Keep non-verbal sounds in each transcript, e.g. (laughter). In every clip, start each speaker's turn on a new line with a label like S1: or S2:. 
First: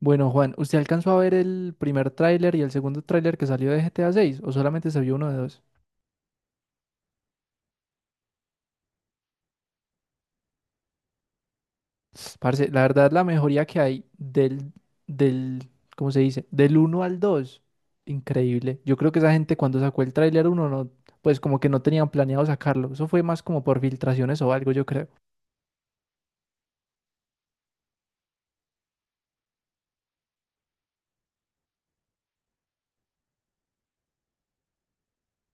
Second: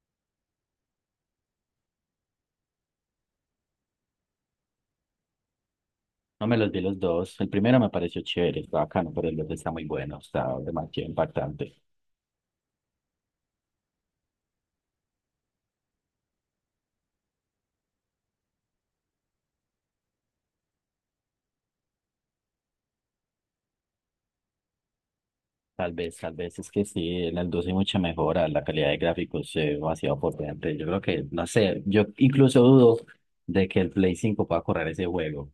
S1: Bueno, Juan, ¿usted alcanzó a ver el primer tráiler y el segundo tráiler que salió de GTA 6 o solamente se vio uno de dos?
S2: No me los vi los dos. El primero me pareció chévere, está bacano, pero el otro está muy bueno, está demasiado impactante.
S1: Parce, la verdad la mejoría que hay del ¿cómo se dice? Del uno al 2, increíble. Yo creo que esa gente cuando sacó el tráiler uno no, pues como que no tenían planeado sacarlo. Eso fue más como por filtraciones o algo, yo creo.
S2: Tal vez es que sí, en el 2 hay mucha mejora, la calidad de gráficos es demasiado potente. Yo creo que, no sé, yo incluso dudo de que el Play 5 pueda correr ese juego.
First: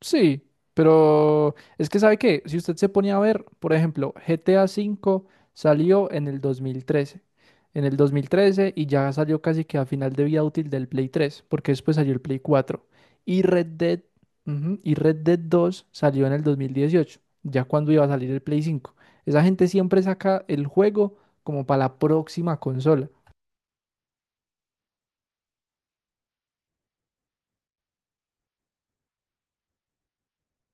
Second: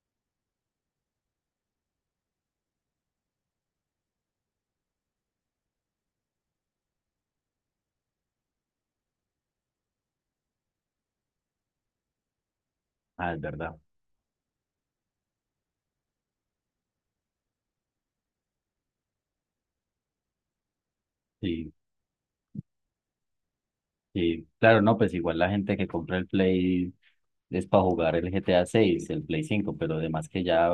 S1: Sí, pero es que sabe que si usted se ponía a ver, por ejemplo, GTA V salió en el 2013. En el 2013 y ya salió casi que a final de vida útil del Play 3, porque después salió el Play cuatro.
S2: Ah, es
S1: Y Red
S2: verdad.
S1: Dead, ujú, y Red Dead dos salió en el 2018, ya cuando iba a salir el Play 5. Esa gente siempre saca el juego como
S2: Sí,
S1: para la próxima consola.
S2: sí. Claro, no, pues igual la gente que compra el Play es para jugar el GTA seis el Play cinco, pero además que ya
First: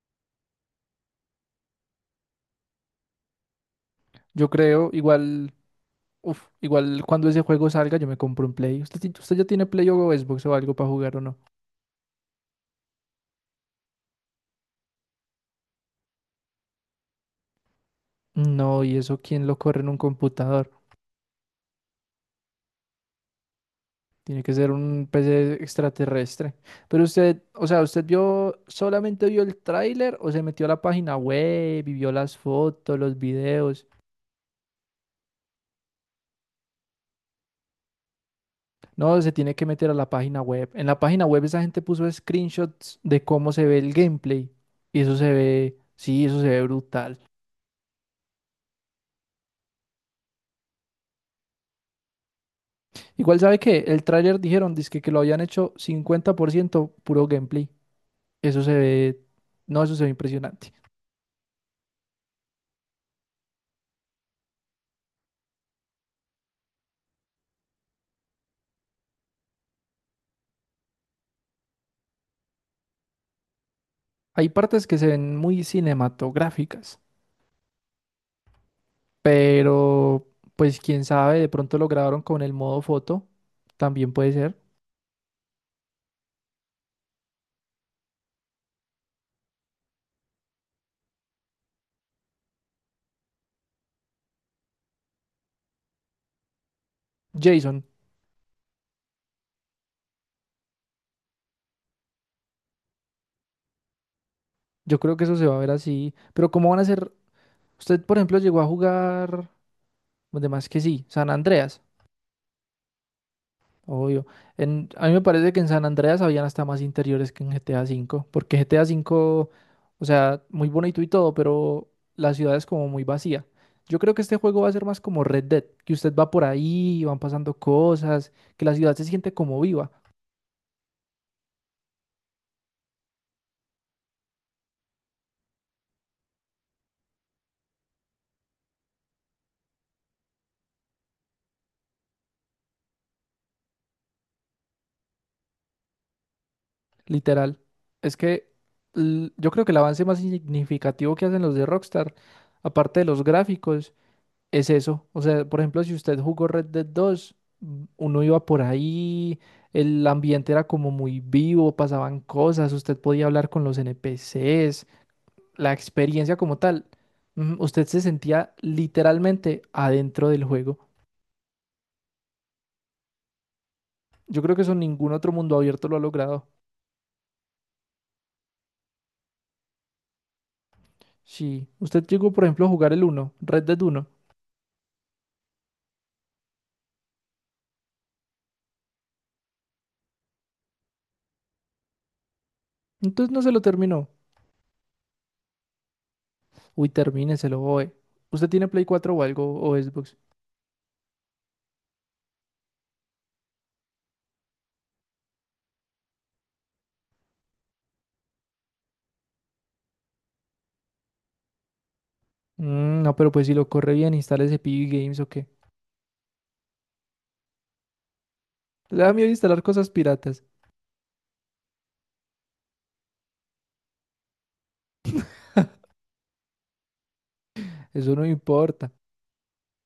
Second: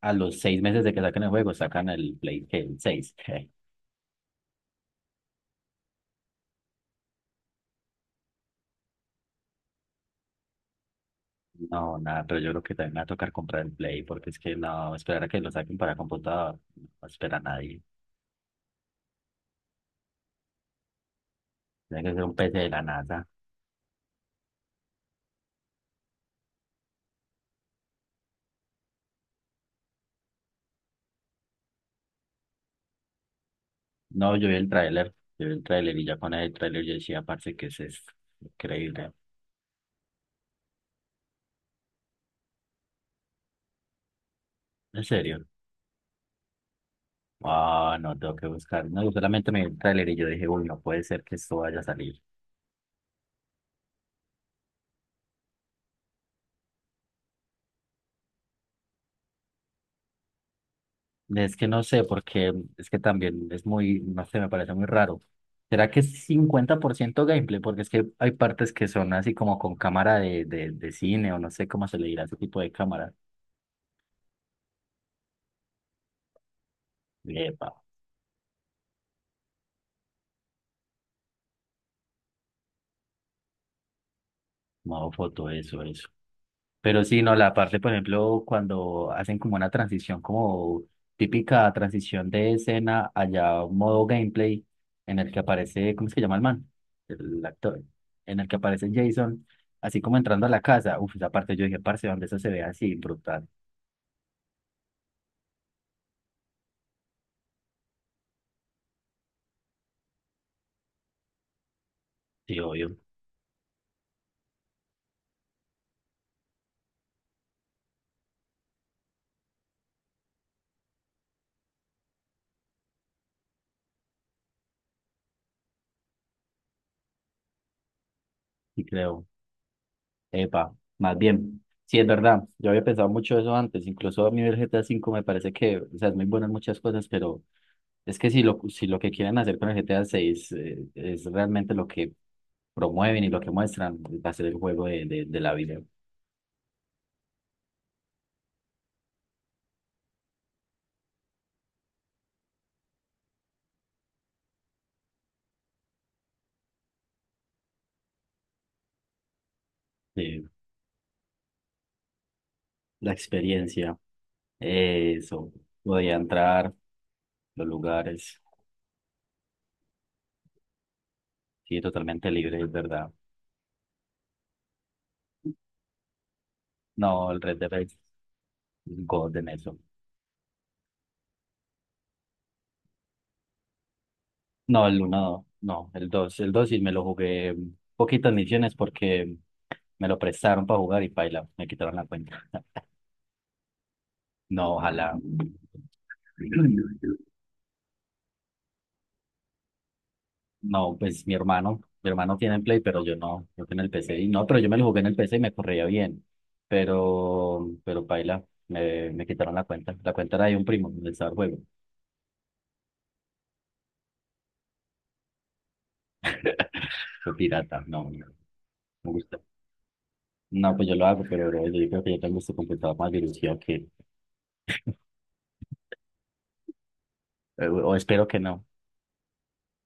S2: a los 6 meses de que saquen el juego, sacan el Play ¿qué? El seis.
S1: Yo creo, igual, uf, igual cuando ese juego salga, yo me compro un Play. ¿Usted ya tiene Play o Xbox o algo para jugar o no?
S2: No, nada, pero yo creo que también me va a tocar comprar el Play, porque es que no, esperar a que lo saquen para computador, no espera a nadie.
S1: No, ¿y eso quién lo corre en un computador?
S2: Tiene que ser un PC de la NASA.
S1: Tiene que ser un PC extraterrestre. Pero usted, o sea, ¿usted vio, solamente vio el tráiler o se metió a la página web y vio las fotos, los videos?
S2: No, yo vi el tráiler, yo vi el tráiler y ya con el tráiler yo decía, parce, ¿que es esto? Increíble.
S1: No, se tiene que meter a la página web. En la página web esa gente puso screenshots de cómo se ve el gameplay. Y
S2: ¿En
S1: eso se
S2: serio?
S1: ve, sí, eso se ve brutal.
S2: Ah, no, tengo que buscar. No, yo solamente me vi el tráiler y yo dije, uy, no puede ser que esto vaya a salir.
S1: Igual sabe que el tráiler dijeron, dizque que lo habían hecho 50% puro gameplay. Eso se ve, no, eso se ve impresionante.
S2: Es que no sé, porque es que también es muy, no sé, me parece muy raro. ¿Será que es 50% gameplay? Porque es que hay partes que son así como con cámara de cine o no sé cómo se le dirá ese tipo de cámara.
S1: Hay partes que se ven muy cinematográficas,
S2: Epa,
S1: pero pues quién sabe, de pronto lo grabaron con el modo foto, también puede ser.
S2: modo foto, eso, eso. Pero sí, no, la parte, por ejemplo, cuando hacen como una transición, como típica transición de escena allá, modo gameplay, en el que aparece, ¿cómo es que llama el man? El actor,
S1: Jason,
S2: en el que aparece Jason, así como entrando a la casa. Uf, esa parte yo dije, parce, donde eso se ve así, brutal.
S1: yo creo que eso se va a ver así, pero ¿cómo van a ser? Usted, por ejemplo, llegó a jugar, además que sí, San Andreas.
S2: Sí, obvio.
S1: Obvio. En, a mí me parece que en San Andreas habían hasta más interiores que en GTA V, porque GTA V, o sea, muy bonito y todo, pero la ciudad es como muy vacía. Yo creo que este juego va a ser más como Red Dead, que usted va por ahí, van pasando cosas, que la
S2: Sí
S1: ciudad se
S2: creo,
S1: siente como viva,
S2: epa, más bien. Sí, es verdad, yo había pensado mucho eso antes, incluso a mí el GTA V me parece que, o sea, es muy bueno en muchas cosas, pero... Es que si lo que quieren hacer con el G T A seis 6 es realmente lo que promueven y lo que muestran va a ser el juego de la vida,
S1: literal. Es que yo creo que el avance más significativo que hacen los de Rockstar, aparte de los gráficos, es eso. O sea, por ejemplo, si usted jugó Red Dead dos, uno iba por ahí, el
S2: de
S1: ambiente era como muy vivo, pasaban cosas, usted
S2: la
S1: podía hablar con los
S2: experiencia.
S1: NPCs,
S2: Eso,
S1: la
S2: podía
S1: experiencia como
S2: entrar,
S1: tal.
S2: los
S1: Usted se
S2: lugares,
S1: sentía literalmente adentro del juego.
S2: sí, totalmente libre, es verdad.
S1: Yo creo que eso ningún otro mundo abierto lo ha logrado.
S2: No, el Red Dead es God en eso.
S1: Si usted llegó, por ejemplo, a jugar el uno Red Dead uno,
S2: No, el uno no, el dos. El 2 sí me lo jugué poquitas misiones porque me lo prestaron para jugar y paila, me quitaron la cuenta. (laughs)
S1: entonces no se lo terminó.
S2: No, ojalá.
S1: Uy,
S2: (clears throat)
S1: termíneselo, oe. ¿Usted tiene Play 4 o algo, o Xbox?
S2: No, pues mi hermano tiene el Play, pero yo no, yo en el PC. Y no, pero yo me lo jugué en el PC y me corría bien. Pero paila, me quitaron la cuenta. La cuenta era de un primo del estaba el juego.
S1: Mm, no, pero pues si lo corre bien, instale ese PB Games o
S2: (laughs) Fue pirata, no, no,
S1: le
S2: me
S1: da miedo
S2: gusta.
S1: instalar cosas piratas.
S2: No, pues yo lo hago, pero bro, yo creo que yo tengo este computador más virusio que, o
S1: Eso no
S2: espero que no,
S1: importa.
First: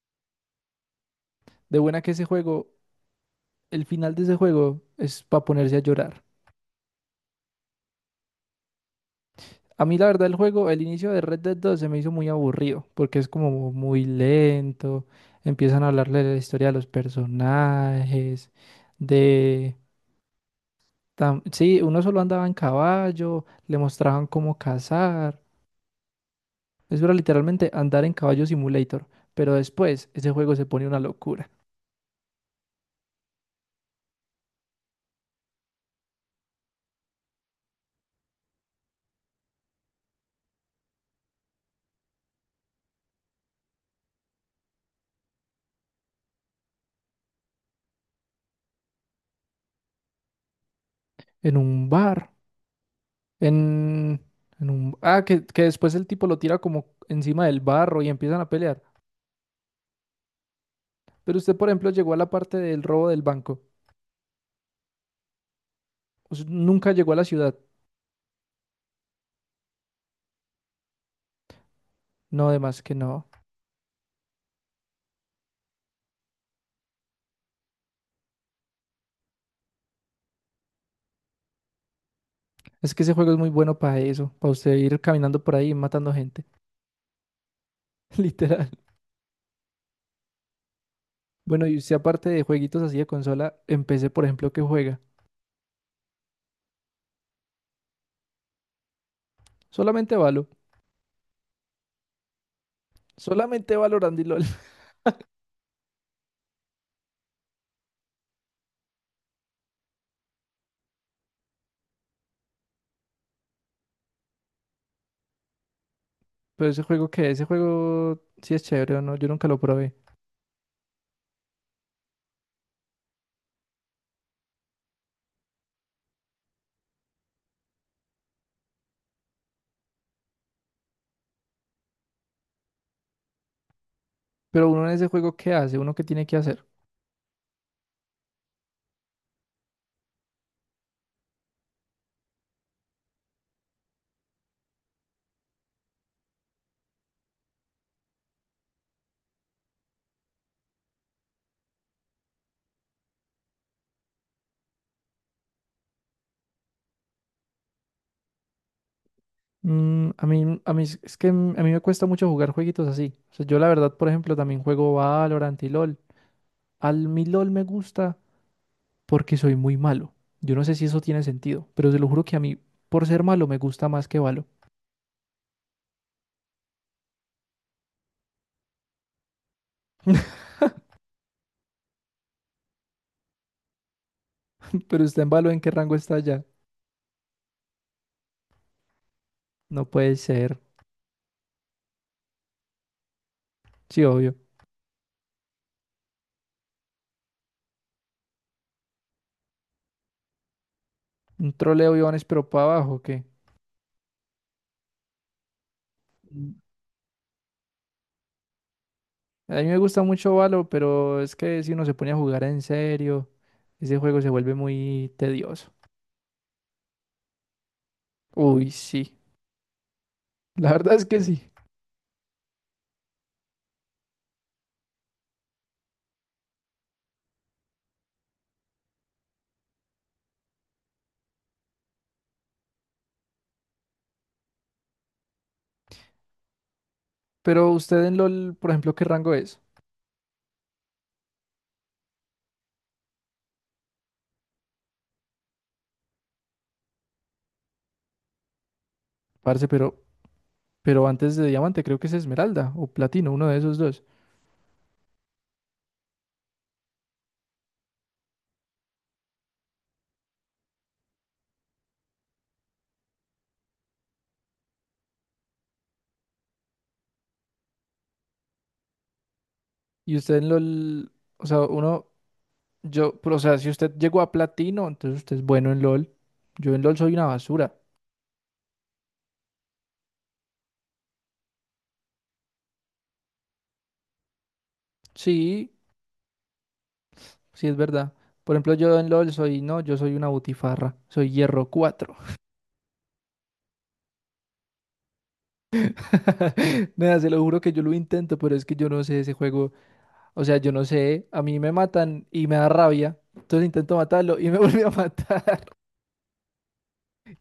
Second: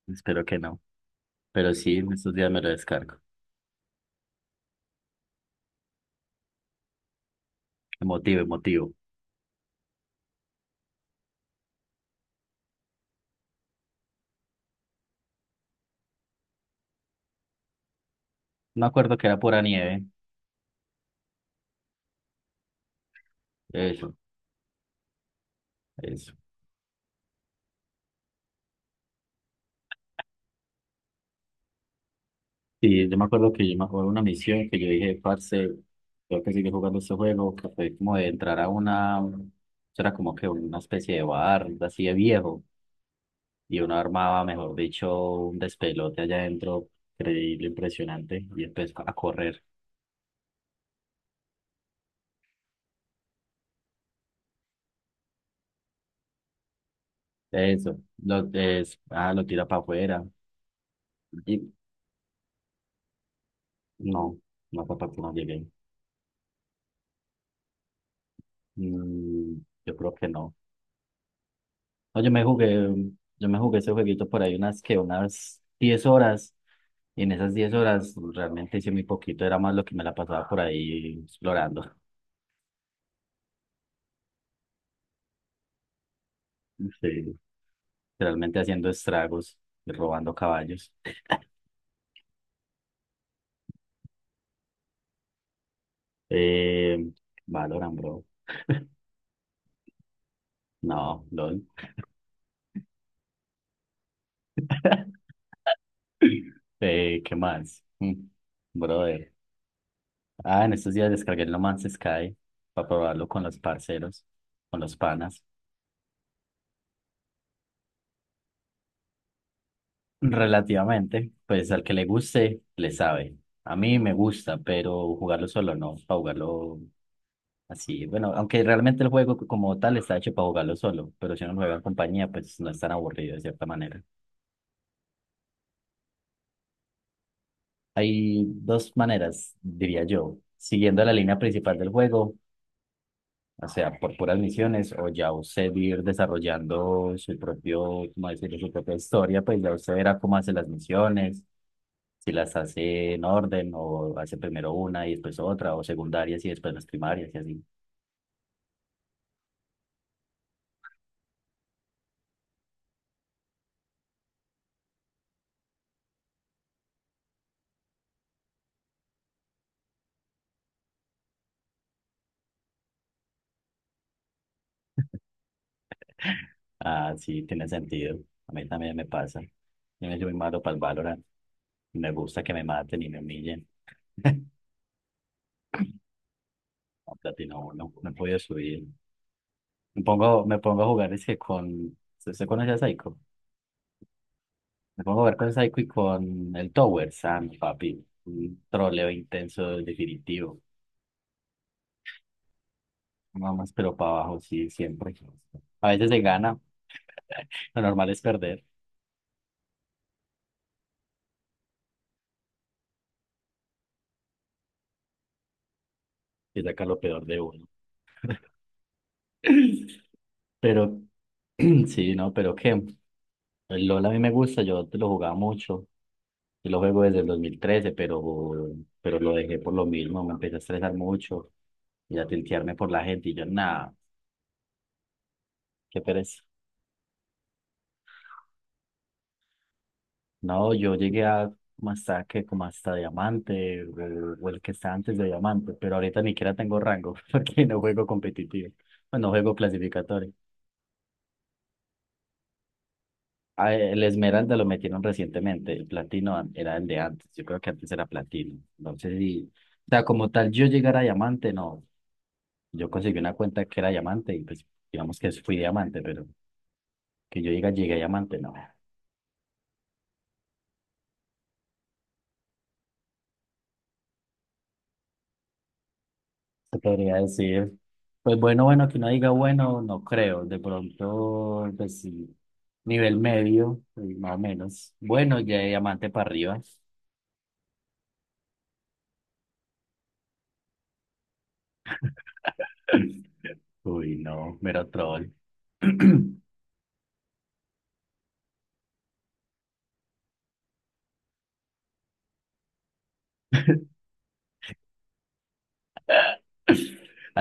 S2: espero que no. Pero
S1: De
S2: sí,
S1: buena
S2: en
S1: que ese
S2: estos días me lo
S1: juego,
S2: descargo.
S1: el final de ese juego es para ponerse a llorar.
S2: Emotivo, emotivo.
S1: A mí la verdad el juego, el inicio de Red Dead 2 se me hizo muy aburrido porque es como muy lento. Empiezan a hablarle de la historia de los personajes,
S2: Me acuerdo que era pura
S1: de...
S2: nieve.
S1: Sí, uno solo andaba en caballo, le
S2: Eso,
S1: mostraban cómo cazar.
S2: eso.
S1: Eso era literalmente andar en caballo simulator. Pero después ese juego se pone una locura.
S2: Sí, yo me acuerdo que yo me acuerdo de una misión que yo dije, parce, tengo que sigue jugando este juego, que fue como de entrar a una, eso era como que una especie de bar, así de viejo, y uno armaba, mejor dicho, un despelote allá adentro, increíble, impresionante, y empezó a correr.
S1: En un bar. En, en un... Ah, que después el tipo lo tira como encima del
S2: Eso,
S1: barro y empiezan a
S2: lo,
S1: pelear.
S2: es, ah, lo tira para afuera,
S1: Pero usted,
S2: y
S1: por ejemplo, llegó a la parte del robo del banco.
S2: no, no fue para que no llegué.
S1: Nunca llegó a la ciudad.
S2: Mm, yo creo que no. No, yo me
S1: No, además
S2: jugué,
S1: que no.
S2: yo me jugué ese jueguito por ahí unas 10 horas. Y en esas 10 horas realmente hice muy poquito, era más lo que me la pasaba por ahí explorando,
S1: Es que ese juego es muy bueno para eso, para usted ir caminando por ahí y matando gente.
S2: sí,
S1: (laughs)
S2: realmente
S1: Literal.
S2: haciendo estragos, y robando caballos.
S1: Bueno, y usted aparte de jueguitos así de consola, empecé, por ejemplo, que juega.
S2: Eh, Valorant, bro.
S1: Solamente Valo.
S2: No, LOL.
S1: Solamente Valorant y LOL.
S2: (laughs) ¿Qué más? Brother. Ah, en estos días descargué el No Man's Sky para probarlo con los parceros, con los panas.
S1: (laughs) Pero ese juego que, ese juego sí es chévere o no, yo nunca lo probé.
S2: Relativamente, pues al que le guste, le sabe. A mí me gusta, pero jugarlo solo no, para jugarlo así. Bueno, aunque realmente el juego como tal está hecho para jugarlo solo, pero si uno juega en compañía, pues no es tan aburrido de cierta manera.
S1: Pero uno en ese juego, ¿qué hace? ¿Uno qué tiene que hacer?
S2: Hay dos maneras, diría yo, siguiendo la línea principal del juego. O sea, por puras misiones, o ya usted ir desarrollando su propio, ¿cómo decirlo? Su propia historia, pues ya usted verá cómo hace las misiones, si las hace en orden, o hace primero una y después otra, o secundarias y después las primarias y así.
S1: Mm, a mí, es que a mí me cuesta mucho jugar jueguitos así. O sea, yo la verdad, por ejemplo, también juego Valorant y LOL. Al mi LOL me gusta porque soy muy malo. Yo no sé si eso tiene sentido, pero se lo juro que a mí, por ser malo, me gusta más que Valo.
S2: (laughs) Ah, sí, tiene sentido. A mí también me pasa. Yo me soy muy
S1: (laughs)
S2: malo para el Valorant. Me gusta que me maten y me humillen. (laughs)
S1: Pero usted en Valo, ¿en qué rango está ya?
S2: No, Platino uno, no he podido subir.
S1: No
S2: Me
S1: puede
S2: pongo, me
S1: ser.
S2: pongo a jugar ese con... ¿Usted conoce a Psycho?
S1: Sí, obvio.
S2: Me pongo a ver con Psycho y con el Tower Sam, papi. Un troleo intenso, definitivo.
S1: Un troleo, Iván, pero para abajo, ¿o qué?
S2: Nada más, pero para abajo, sí, siempre. A veces se
S1: Mm.
S2: gana, (laughs) lo normal es perder
S1: A mí me gusta mucho Valo, pero es que si uno se pone a jugar en serio, ese juego se vuelve muy tedioso.
S2: y sacar lo peor de uno.
S1: Uy, sí.
S2: (laughs)
S1: La verdad
S2: Pero,
S1: es que sí.
S2: (clears throat) sí, no, pero qué. El LOL a mí me gusta, yo te lo jugaba mucho. Yo lo juego desde el 2013, pero lo dejé por lo mismo. Me empecé a estresar mucho y a tiltearme por la gente. Y yo, nada, qué pereza.
S1: Pero usted en LOL, por ejemplo, ¿qué rango es?
S2: No, yo llegué a como hasta que como hasta diamante o el que está antes de diamante, pero ahorita ni siquiera tengo rango (laughs) porque no juego competitivo, bueno, no juego
S1: Parce, pero,
S2: clasificatorio.
S1: pero antes de diamante creo que es esmeralda o platino, uno de
S2: Ah,
S1: esos dos.
S2: el esmeralda lo metieron recientemente, el platino an- era el de antes, yo creo que antes era platino. Entonces, y, o sea, como tal, yo llegar a diamante, no, yo conseguí una cuenta que era diamante y pues digamos que fui diamante, pero que yo llegue, llegué a diamante, no.
S1: Y usted en LOL, o sea, uno, yo, pero, o sea, si usted llegó a platino, entonces usted es bueno en LOL. Yo
S2: Se
S1: en LOL soy
S2: podría
S1: una
S2: decir,
S1: basura.
S2: pues bueno, bueno, que no diga bueno, no creo. De pronto, pues sí, nivel medio, pues, más o menos. Bueno, ya de
S1: Sí,
S2: diamante para arriba.
S1: sí es verdad. Por ejemplo, yo en LOL soy, no, yo soy una butifarra, soy hierro cuatro.
S2: (laughs) Uy, no, mero troll. (laughs)
S1: (laughs) Nada, se lo juro que yo lo intento, pero es que yo no sé ese juego. O sea, yo no sé, a mí me matan y me da rabia. Entonces
S2: (clears throat)
S1: intento matarlo y me (laughs) vuelve a matar.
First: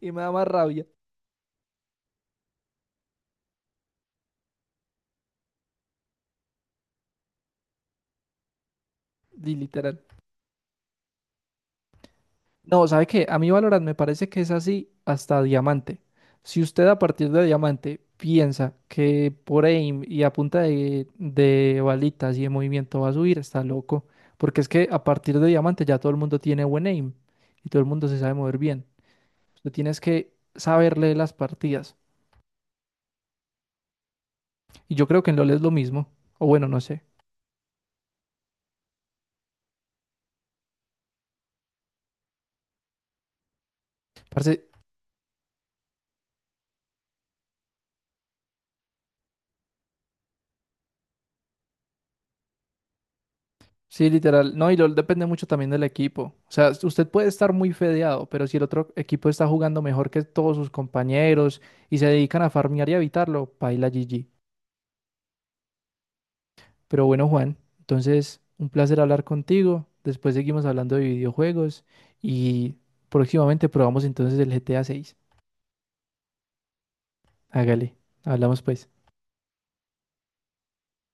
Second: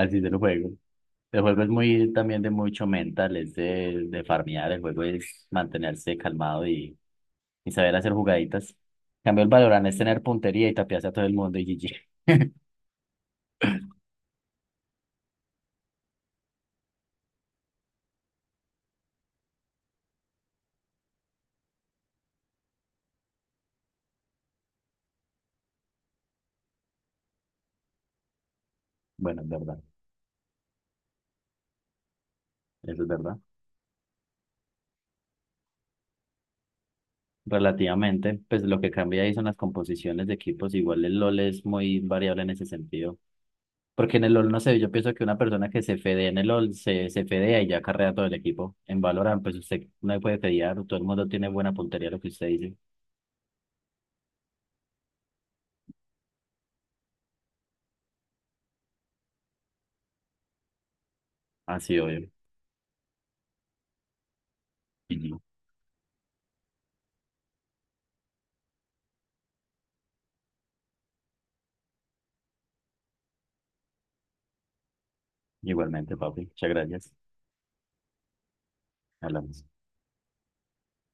S1: Y me
S2: se
S1: da
S2: lo
S1: más
S2: juego.
S1: rabia.
S2: El juego es muy también de mucho mental, es de farmear. El juego es mantenerse calmado y saber hacer jugaditas. En cambio, el
S1: Y
S2: Valorant es
S1: literal.
S2: tener puntería y tapiarse a todo el mundo y GG. (laughs)
S1: No, ¿sabe qué? A mí Valorant me parece que es así hasta diamante. Si usted a partir de diamante piensa que por aim y a punta de balitas y de movimiento va a subir, está loco. Porque es que a partir de diamante ya todo el mundo tiene buen aim y todo el mundo se sabe mover bien.
S2: Bueno, es
S1: Usted
S2: verdad,
S1: tienes que saber leer las partidas.
S2: eso es verdad.
S1: Y yo creo que en LoL es lo mismo. O bueno, no sé.
S2: Relativamente. Pues lo que cambia ahí son las composiciones de equipos. Igual el LOL es muy variable en ese sentido. Porque en el
S1: Parce,
S2: LOL, no sé, yo pienso que una persona que se fedea en el LOL se fedea y ya carrea todo el equipo. En Valorant, pues usted no puede fedear, todo el mundo tiene buena puntería a lo que usted dice.
S1: sí, literal. No, y lo depende mucho también del equipo. O sea, usted puede estar muy fedeado, pero si el otro equipo está jugando mejor que todos sus compañeros
S2: Así,
S1: y se
S2: obvio.
S1: dedican a farmear y a evitarlo, paila GG.
S2: Ujú.
S1: Pero bueno, Juan, entonces un placer hablar contigo. Después seguimos hablando de videojuegos y próximamente probamos entonces el GTA 6.
S2: Igualmente, papi. Muchas gracias.
S1: Hágale, hablamos pues.
S2: Hablamos.